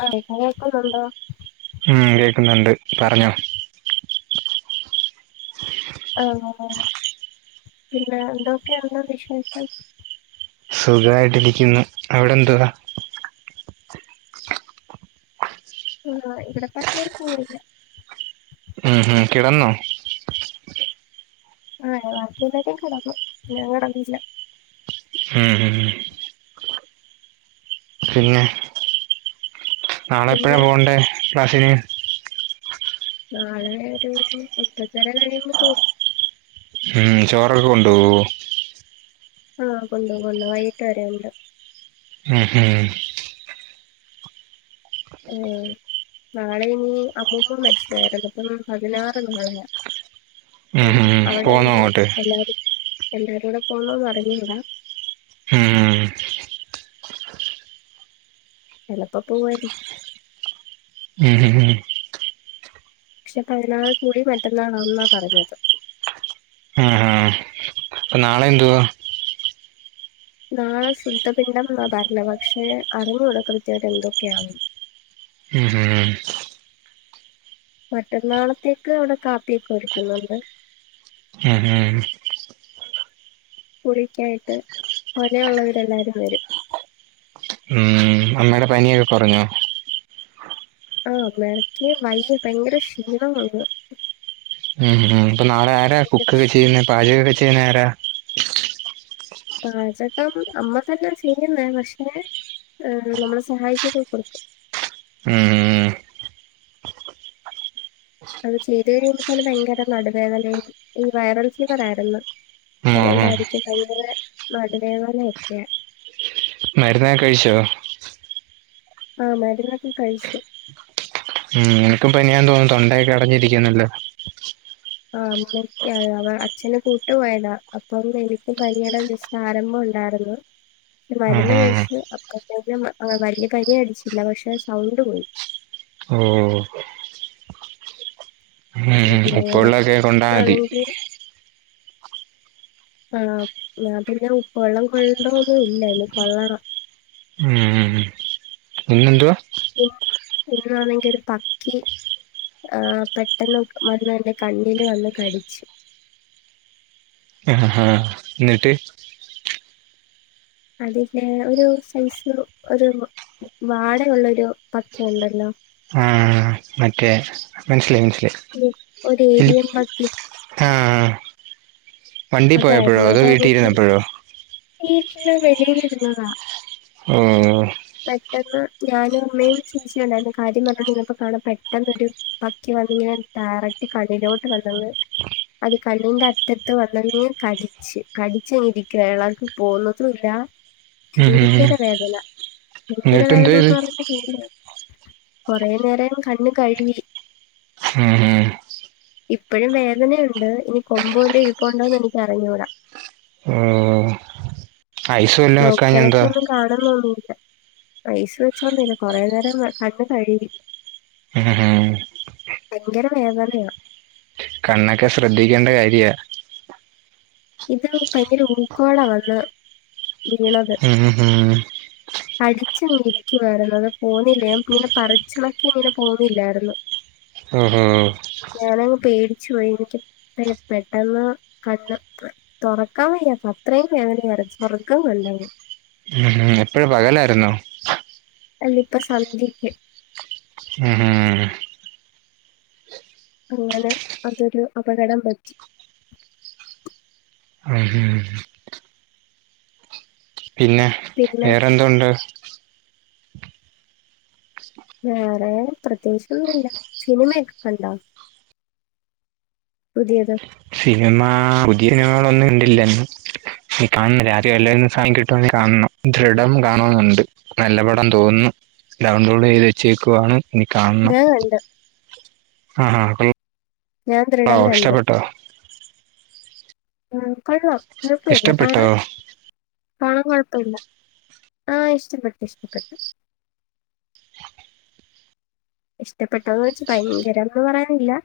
ആ കേൾക്കുന്നുണ്ടോ ഉം കേക്കുന്നുണ്ട് പറഞ്ഞോ ആഹ് പിന്നെ എന്തൊക്കെയൊണ്ട് വിശേഷം? സുഖായിട്ടിരിക്കുന്നു അവിടെ എന്തുവാ? ആഹ് ഇവിടെ [unintelligible] ഉം ഉം കിടന്നോ? ആ ബാക്കിയെല്ലാരും കെടന്നു ഞാൻ കെടന്നില്ല ഉം ഉം പിന്നെ നാളെ പിന്നെ എപ്പഴാ പോവണ്ടേ? ക്ലാസിന് നാളെ ഒരു എട്ട് എട്ടര കഴിയുമ്പോ പോകും ഉം ചോറൊക്കെ കൊണ്ടുപോകോ? ആഹ് കൊണ്ടോവും കൊണ്ടോവും വൈകിട്ട് വരെ ഉണ്ട്. മ് മ് ആ നാളെ ഇനി അമ്മൂമ മരിച്ചതായിരുന്നു അപ്പം പതിനാറ് നാളെ ഉം അപ്പം. ഉം ഉം. പോന്നോ അവിടെന്നു അങ്ങോട്ട് എല്ലാരും എല്ലാരുടെ പോണോന്ന് അറിഞ്ഞുട മ് മ് ചിലപ്പോ പോവയിരിക്കും മ് മ് മ് പക്ഷെ പതിനാറ് കുളി മറ്റന്നാണ്ന്നാ പറഞ്ഞത് അപ്പ നാളെ എന്തുവാ നാളെ ശുദ്ധ പിണ്ഡം ന്നാ പറഞ്ഞ പക്ഷെ അറിഞ്ഞുകൂട കൃത്യമായിട്ട് എന്തൊക്കെയാന്ന് ഉം ഹ് മറ്റന്നാളത്തേക്ക് അവിടെ കാപ്പിയൊക്കെ ഒരുക്കുന്നുണ്ട് ഉം കുറിക്കെയായിട്ട് പോരെഉള്ളവര് എല്ലാരും വരും ഉം അമ്മയുടെ പനിയൊക്കെ കുറഞ്ഞോ ആ അമ്മയിടക് വയ്യ ഭയങ്കര ക്ഷീണം വന്നു. ഉം ഉം അപ്പൊ നാളെ ആരാ ഭയങ്കര കുക്കൊക്കെ ക്ഷീ ചെയ്യുന്നത് പാചകമൊക്കെ ചെ കുക്കെയ്ന്നയാരാ പാചകം അമ്മ തന്നെ ചെയ്യുന്നേ പക്ഷേ നമ്മള് സഹായിച്ചൊക്കെ കൊടുക്കും ഉം അത് ചെയ്ത് കഴിയുമ്പോത്തേന് ഭയങ്കര നടുവേദനയും ഈ വൈറൽ ഫീവർ ആയിരുന്നു ഉം ഉം ഉം അതുകൊണ്ടായിരിക്കും ഭയങ്കര നടുവേദനയൊക്കെ മരുന്നക്കെ കഴിച്ചോ ആ മരുന്നൊക്കെ കഴിച്ചു ഉം നിനക്കും പനിയാന്ന് തോന്നുന്നു തൊണ്ടയൊക്കെ അടഞ്ഞിരിക്കുന്നുല്ലോ ആ അമ്മക്ക് അവ അച്ഛന കൂട്ട് പോയതാ അപ്പം എനിക്കും പനിയടെ ജസ്റ്റ് ആരംഭം ഉണ്ടായിരുന്നു പക്ഷെ ആഹ് മരുന്ന് ആഹ് കഴിച്ചു അപ്പ വലിയ പനി അടിച്ചില്ല പക്ഷെ സൗണ്ട് പോയി ഹോ ഹോ ഉം ഉ ഉപ്പ്‌ അങ്ങനെ വെള്ളൊക്കെ കൊണ്ടാൽ മതി ആ ഞാൻ പിന്നെ ഉപ്പ് വെള്ളം കൊള്ളണ്ടൊന്നും ഇല്ല ഇനി കൊള്ളണം ഇന്നെന്തുവാ [inaudible] ഇന്നാണെങ്കിൽ ഒരു പക്കി ആ പെട്ടെന്ന് വന്ന് എന്റെ കണ്ണില് വന്ന് കടിച്ചു ആ എന്നിട്ട് അതിന്റെ ഒരു സൈസ് ഒരു വാടയുള്ളൊരു പക്കിയുണ്ടല്ലോ ആഹ് മറ്റേ മനസ്സിലായി മനസിലായി ഒരു ഏരിയൻ പക്കി [inaudible] വണ്ടി പോയപ്പോഴോ അതോ വീട്ടിൽ ഇരുന്നപ്പോഴോ വീട്ടില്‌ വെളിയിലിരുന്നതാ ഒ ഓ പെട്ടന്ന് ഞാനും അമ്മയും ചേച്ചിയുണ്ടായിരുന്നു കാര്യം പറഞ്ഞോണ്ടിരുന്നപ്പോൾ കാണാം പെട്ടെന്നരു പക്കി വന്ന് ഞാൻ ഡയറക്ട് കണ്ണിലോട്ട് വന്നങ്ങ് അത് കണ്ണിന്റെ അറ്റത്ത് വ [unintelligible] കടിച്ചങ്ങ് കടിച്ചങ്ങിരിക്കുകയാ എളകി പോകുന്നതുമില്ല ഉം ഉം ഭയങ്കര വേദന ഭങ്കര എന്നിട്ട് എന്തോ വേദന ചെയ്ത് എന്ന് പറഞ്ഞ [inaudible] കൊറെ നേരം കണ്ണ് കഴുകി. ഉം ഉം ഇപ്പഴും വേദനയുണ്ട് ഇനി കൊമ്പ് വല്ലോം ഇരു പ്പോണ്ടോന്ന് എനിക്കറിഞ്ഞൂട. ഓ ഐസ് വല്ലോം വെക്കാഞ്ഞ എന്താ നോക്കിയണക്കൊന്നും കാണുന്നൊന്നും ഇല്ല. ഐസ് വെച്ചൊന്നും ഇല്ല. കൊറെ നേരം കണ്ണു കഴിവി. ഉം ഉം ഭയങ്കര വേദനയാ കണ്ണൊക്കെ ശ്രദ്ധിക്കേണ്ട കാര്യ. ഇത് ഭയങ്കര ഉക്കോടാ വന്ന് ഉം ഉം കടിച്ചങ്ങിരിക്കുവാരുന്നു അത് പോന്നില്ല ഞാൻ പിന്ന പറിച്ചണക്കെ ഇങ്ങനെ പോന്നില്ലായിരുന്നു. ഉം ഉം ച്ചോയിരിക്കും പെട്ടെന്ന് കണ്ണ് തു തുറക്കാൻ വയ്യ അത്രയും വേദനഉയരുന്നു. സ്വർഗം കണ്ട് [inaudible] ഉം ഉം എപ്പഴാ പകലായിരുന്നോ? ഇപ്പ സന്ധ്യക്ക്‌. ഉം അങ്ങനെ അതൊരു അപകടം പറ്റി [unintelligible] പിന്നെ പിന്നെ വേറെന്തുണ്ട് വേറെ പ്രത്യേകിച്ചൊന്നുല്ല സിനിമയൊക്കെ കണ്ടോ പുതിയത് സിനിമ പുതിയ സിനിമകളൊന്നും ഇണ്ടില്ല കാണുന്നില്ല [unintelligible] കാണണം ദൃഢം കാണെന്നുണ്ട് നല്ല പടം തോന്നുന്നു ഡൗൺലോഡ് ചെയ്ത് വെച്ചേക്കുവാണ് ഇനി കാണണം ഞാൻ കണ്ട് ആഹ [unintelligible] ഞാൻ ദൃടം കണ്ടു ആ കൊള്ളാം കൊഴപ്പമില്ല ഇഷ്ടപ്പെട്ടോ കാണാൻ കാണാൻ കൊഴപ്പ [unintelligible] ആ ഇഷ്ടപ്പെട്ടു ഇഷ്ടപ്പെട്ടു ഇഷ്ടപ്പെട്ടന്ന് വെച്ച ഭയങ്കരന്ന് പറയാനില്ല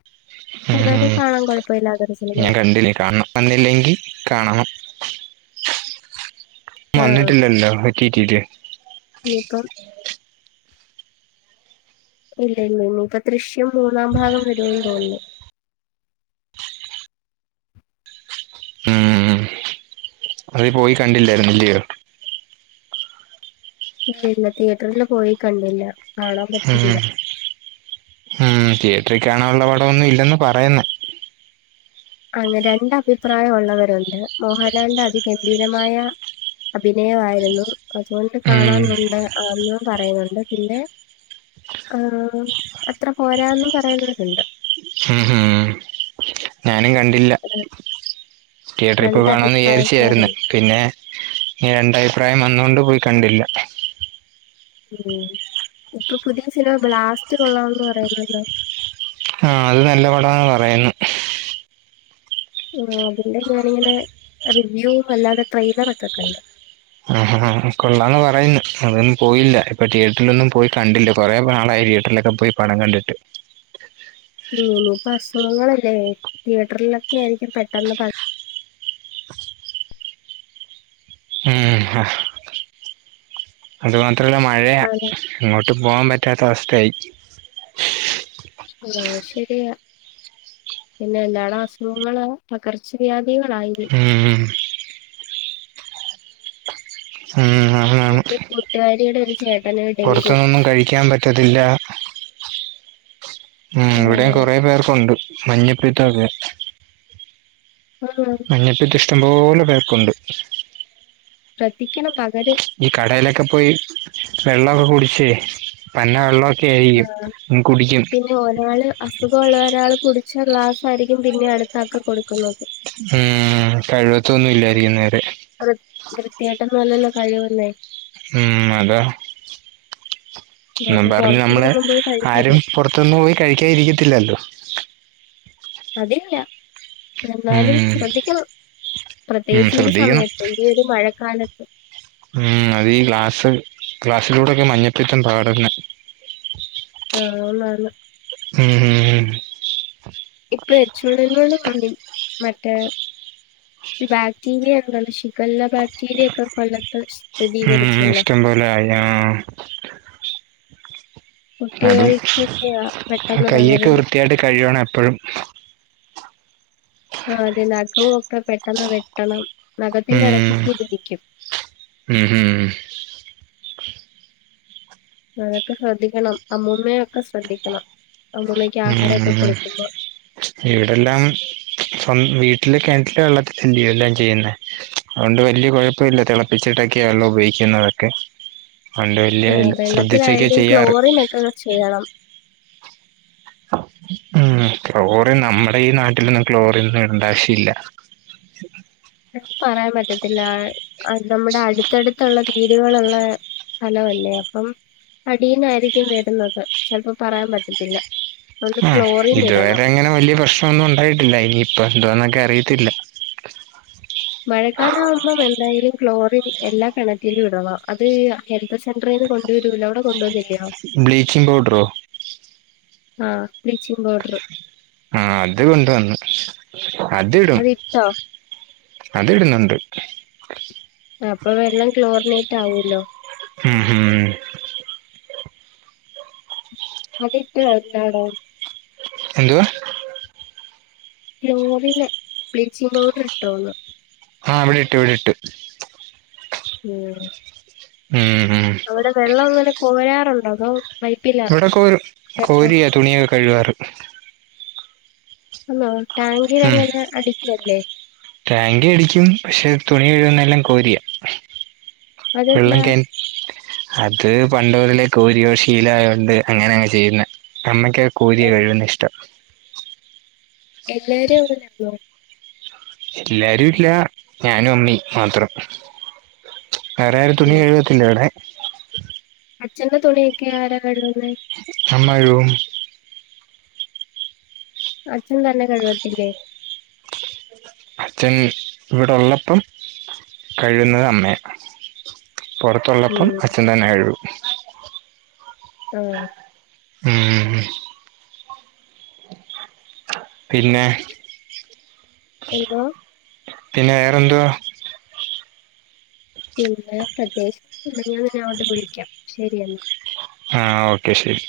ഉം എന്നാലും കാണാൻ കുഴപ്പമില്ലാത്തൊരു സിനിമ ഞാൻ കണ്ടില്ല ഇനി കാണണം വന്നില്ലെങ്കി കാണണം ആഹ് വന്നിട്ടില്ലല്ലോ എറ്റീറ്റീട്ട ഇനിയിപ്പം ഇല്ല ഇല്ല ഇനിയിപ്പൊ ദൃശ്യം മൂന്നാം ഭാഗം വരോന്ന് തോന്നുന്നു ഉം അത് പോയി കണ്ടില്ലായിരുന്ന് ഇല്ലയോ ഇല്ല ഇല്ല തിയറ്ററില് പോയി കണ്ടില്ല കാണാൻ പറ്റിയില്ല ഉം ഉം തിയേ എത്രക്കണാനള്ള പടംൊന്നും ഇല്ലെന്ന് പറയുന്നേ അങ്ങനെ രണ്ട അഭിപ്രായം ഉള്ളവരുണ്ട് മോഹൻലാിന്റെ അതിഗംഭീരമായ അഭിനയയിരുന്നു അതുകൊണ്ട് ഉം കാണാനുണ്ട് ആന്നും പറയുന്നുണ്ട് പിന്നെ ർ അത്ര പോരാും പറയുന്നവരുണ്ട് ഉം ഉം ഞാനും കണ്ടില്ല യട്രിപ്പ് രണ്ട് കാണമന്ന് വിചാരിച്ചായിരുന്നു അഭിപ്രായക്കാരുണ്ട് പിന്നെ ഇ രണ്ടായി അഭിപ്രായം വന്നുകൊണ്ട് പോയി കണ്ടില്ല ഉം ഇപ്പൊ പുതിയ സിനിമ ബ്ലാസ്റ്റ് കൊള്ളണംന്ന് പറയുന്നുണ്ടോ ആഹ അത് നല്ല പടന്ന് പറയന്ന് ആ അതിന്റെ ഞാാനിങ്ങനെ റിവ്യൂ അല്ലാതെ ത്രൈത ഒക്കൊക്കെ ഉണ്ട് ആഹ കൊള്ളാന്ന് പറയുന്നു അതൊന്നും പോയില്ല ഇപ്പൊ തിയേറ്ററിലൊന്നും പോയി കണ്ടില്ല കൊറെ നാളായി തിയേറ്ററിലൊക്കെ പോയി പടം കണ്ടിട്ട് ഇനിയിപ്പ അസുഖങ്ങളല്ലേ തിയേറ്ററിലൊക്കെ ആയിരിക്കും പെട്ടെന്ന് പറ ആഹ ഹാ അതവാ അത്രല്ല മഴയ ഇങ്ങോട്ട് പോകാൻ പറ്റും സ്റ്റാട്ടസ്ത്തെ ആഹ ശരിയാ പിന്നെ എന്താട അസുഖങ്ങ തകർച്ചത നിീങ്ങളളായിരി ഉം ഉം ഞ കൂട്ടുകാരിയുടെ ഒരു ചേട്ട പുറത്തുന്നൊന്നും കഴിക്കൻ പറ്റത്തില്ല ഉം ഇവിടെയും ആഹ് കൊറേ പേർക്കുണ്ട് മഞ്ഞപ്പിത്തൊക്കെ ആഹ് മഞ്ഞപ്പിത്തം. ഇഷ്ടം പോലെ പേർക്കുണ്ട്. ശ്രദ്ധിക്കണം പകരും ഈ കടയില് ഒക്കെ പോയി വെള്ളം കുടിച്ച് പന്നവെള്ളമൊക്കെ. [unintelligible] കുടിക്കും. പിന്നെ ഒരാള് അസുഖമുള്ള ഒരാൾ കുടിച്ച ഗ്ലാസ് ആയിരിക്കും പിന്നെ അടുത്താക്ക് കൊടുക്കുന്നത്. ഉം കഴിവുത്തൊന്നും ഇല്ലായിരിക്കും നേരെ. കഴിവുന്നെ ഉം അതാ. അപ്പൊ എന്നുപറഞ്ഞു നമ്മളെ പുറത്തുന്നൊന്നും പോയി കഴിക്കില്ല ആരും പുറത്തൊന്നും പോയി കഴിക്കാതിരിക്കത്തില്ലല്ലോ. അതില്ല എന്നാലും ഉം ശ്രദ്ധിക്കണം, ഉം പ്രത്യേകിച്ച് ഈ ശ്രദ്ധിക്കണം സമയത്ത് ഈ ഒരു മഴക്കാലത്ത്. ഉം അത് ഈ ഗ്ലാസ് ഗ്ലാസ്സിലുടെ ഒക്കെ മഞ്ഞപ്പിത്തം പകരുന്നേ. ഓ ആന്നാന്ന്. ഉം ഉം ഉം. ഇപ്പൊ H one N one and മറ്റേ ബാക്ടീരിയ ഉണ്ടല്ലോ ഷിഗെല്ല ബാക്ടീരിയ ഒക്കെ കൊല്ലത്ത് സ്ഥിതി. ഉം ഇഷ്ടപോലെ ആയി. അതെ കുട്ടികൾക്കൊക്കെയാ പെട്ടെന്ന് കൈയൊക്കെ പകരുന്നത് വൃത്തിയായിട്ട് കഴുകണം എപ്പഴും ആ അതെ നഖവും ഒക്കെ പെട്ടെന്ന് വെട്ടണം നഖത്തിന്റെ ഉം എടകൊക്കെതിരിക്കും ഉം അതൊക്കെ ശ്രദ്ധിക്കണം അമ്മൂമ്മയൊക്കെ ശ്രദ്ധിക്കണം അമ്മൂമ്മക്ക് ഉം ആഹാരൊക്കെ ഉം കൊടുക് കുമ്പോ ഇവിടെല്ലാം സ്വ വീട്ടിലെ കെൺറ്റിലെ വെള്ള [unintelligible] എല്ലാം ചെയ്യുന്നേ അതുകൊണ്ട് വല്യ കൊഴപ്പമില്ല തിളപ്പിച്ചിട്ടൊക്കെയാണ് ഉപയോഗിക്കുന്നതൊക്കെ അതുകൊണ്ട് വലിയ ആ ശ്രദ്ധിച്ചൊക്കെ വെള്ളത്തിലായാലും ചെയ്യാറ് ക്ലോറിൻ ഒക്കെ ചെയ്യണം ഉം ക്ലോറിൻ നമ്മടെ ഈ നാട്ടിലൊന്നും ക്ലോറിൻ ഇടേണ്ട ആവശ്യ ഇല്ല പറയാൻ പറ്റത്തില്ല നമ്മുടെ അടുത്തടുത്തുള്ള വീടുകളുള്ള സ്ഥലംല്ലേ അപ്പം അടീന്നായിരിക്കും വരുന്നത് ചെൽപ്പം പറയാൻ പറ്റത്തില്ല ഒന്ന് ആഹ് ക്ലോറിൻ ഇടണം ഇതുവരെ അങ്ങനെ വലിയ പ്രശ്നൊന്നും ഉണ്ടായിട്ടില്ല ഇനിയിപ്പ എന്ദോന്നക്കെ അറിയത്തില്ല മഴക്കാലം ആവുമ്പം എന്തായാലും ക്ലോറിൻ എല്ലാ കെണറ്റിലും ഇടണം അത് ഹെൽത്ത് സെന്ററേന്ന് കൊണ്ടുവരുല്ലോ അവിടെ കൊണ്ടുവന്നില്ലേ ബ്ലീച്ചിംഗ് പൗഡറോ ആഹ് ബ്ലീച്ചിങ് പൗഡറ് ആഹ അത് കൊണ്ടുവന്ന് അതിട്ടോ അത് ഇടുന്നുണ്ട് അപ്പം എല്ലാം ക്ലോറിനെ റ്റാഉഅല്ലോ മ് ഹ്മ് അത് ഇട്ട വല്ലാടോ എന്തുവാ [unintelligible] ബ്ലീച്ചിങ് പൗഡർ ഇട്ടോന്ന് ആഹ് ഇവിടെ ഇട്ട് ഇവിടെ ഇട്ട് ഉം ഉം ഉം അവിടെ വെള്ളം ഇങ്ങനെ കോയാ ട്ടുണ്ടതോ ഇവിടോക്കെ ഒരു കോരിയാ തുണിയൊക്കെ കയിവാറ് ആ ഉം ടാങ്ക അടിക്കും പക്ഷെ തുണി കഴുകുന്നെല്ലാം കോരിയ വെള്ള അതെന്താ കാൻ അ അത് പണ്ടുതലേ കോരിയോ ശീലായോണ്ട് അങ്ങനെ അങ്ങെ ചെയ്യുന്ന അമ്മയ്ക്ക് കോരിയെ എ- കഴിവുന്ന ഇഷ്ടം എല്ലാരും [unintelligible] എല്ലാരും ഇല്ല ഞാനും അമ്മിം മാത്രം വേറാരും തുണി ഉം. കഴ് വത്തില്ല്ടെ അച്ഛന്റെ തുണിയൊക്കെ ആരാ കഴ്ക് അമ്മ കഴ്കും അച്ഛൻ തന്നെ കഴ് വത്തില്ലേ അച്ഛൻ ഇവിടൊള്ളപ്പം കഴ്‌ക്ന്നത് അമ്മയാ പുറത്തൊള്ളപ്പം ഉം അച്ഛൻ തന്നെ കഴ്കും ആ ഉം പിന്നെ എന്താേ? പിന്നെ വേറെന്തുവാ പിന്നെ പ്രത്യേച്ച് ഇല്ല ഞാൻന്നെ അങ്ങോട്ട് പോയിരിക്കാം ശരിയെന്ന ആ ഓക്കെ ശരി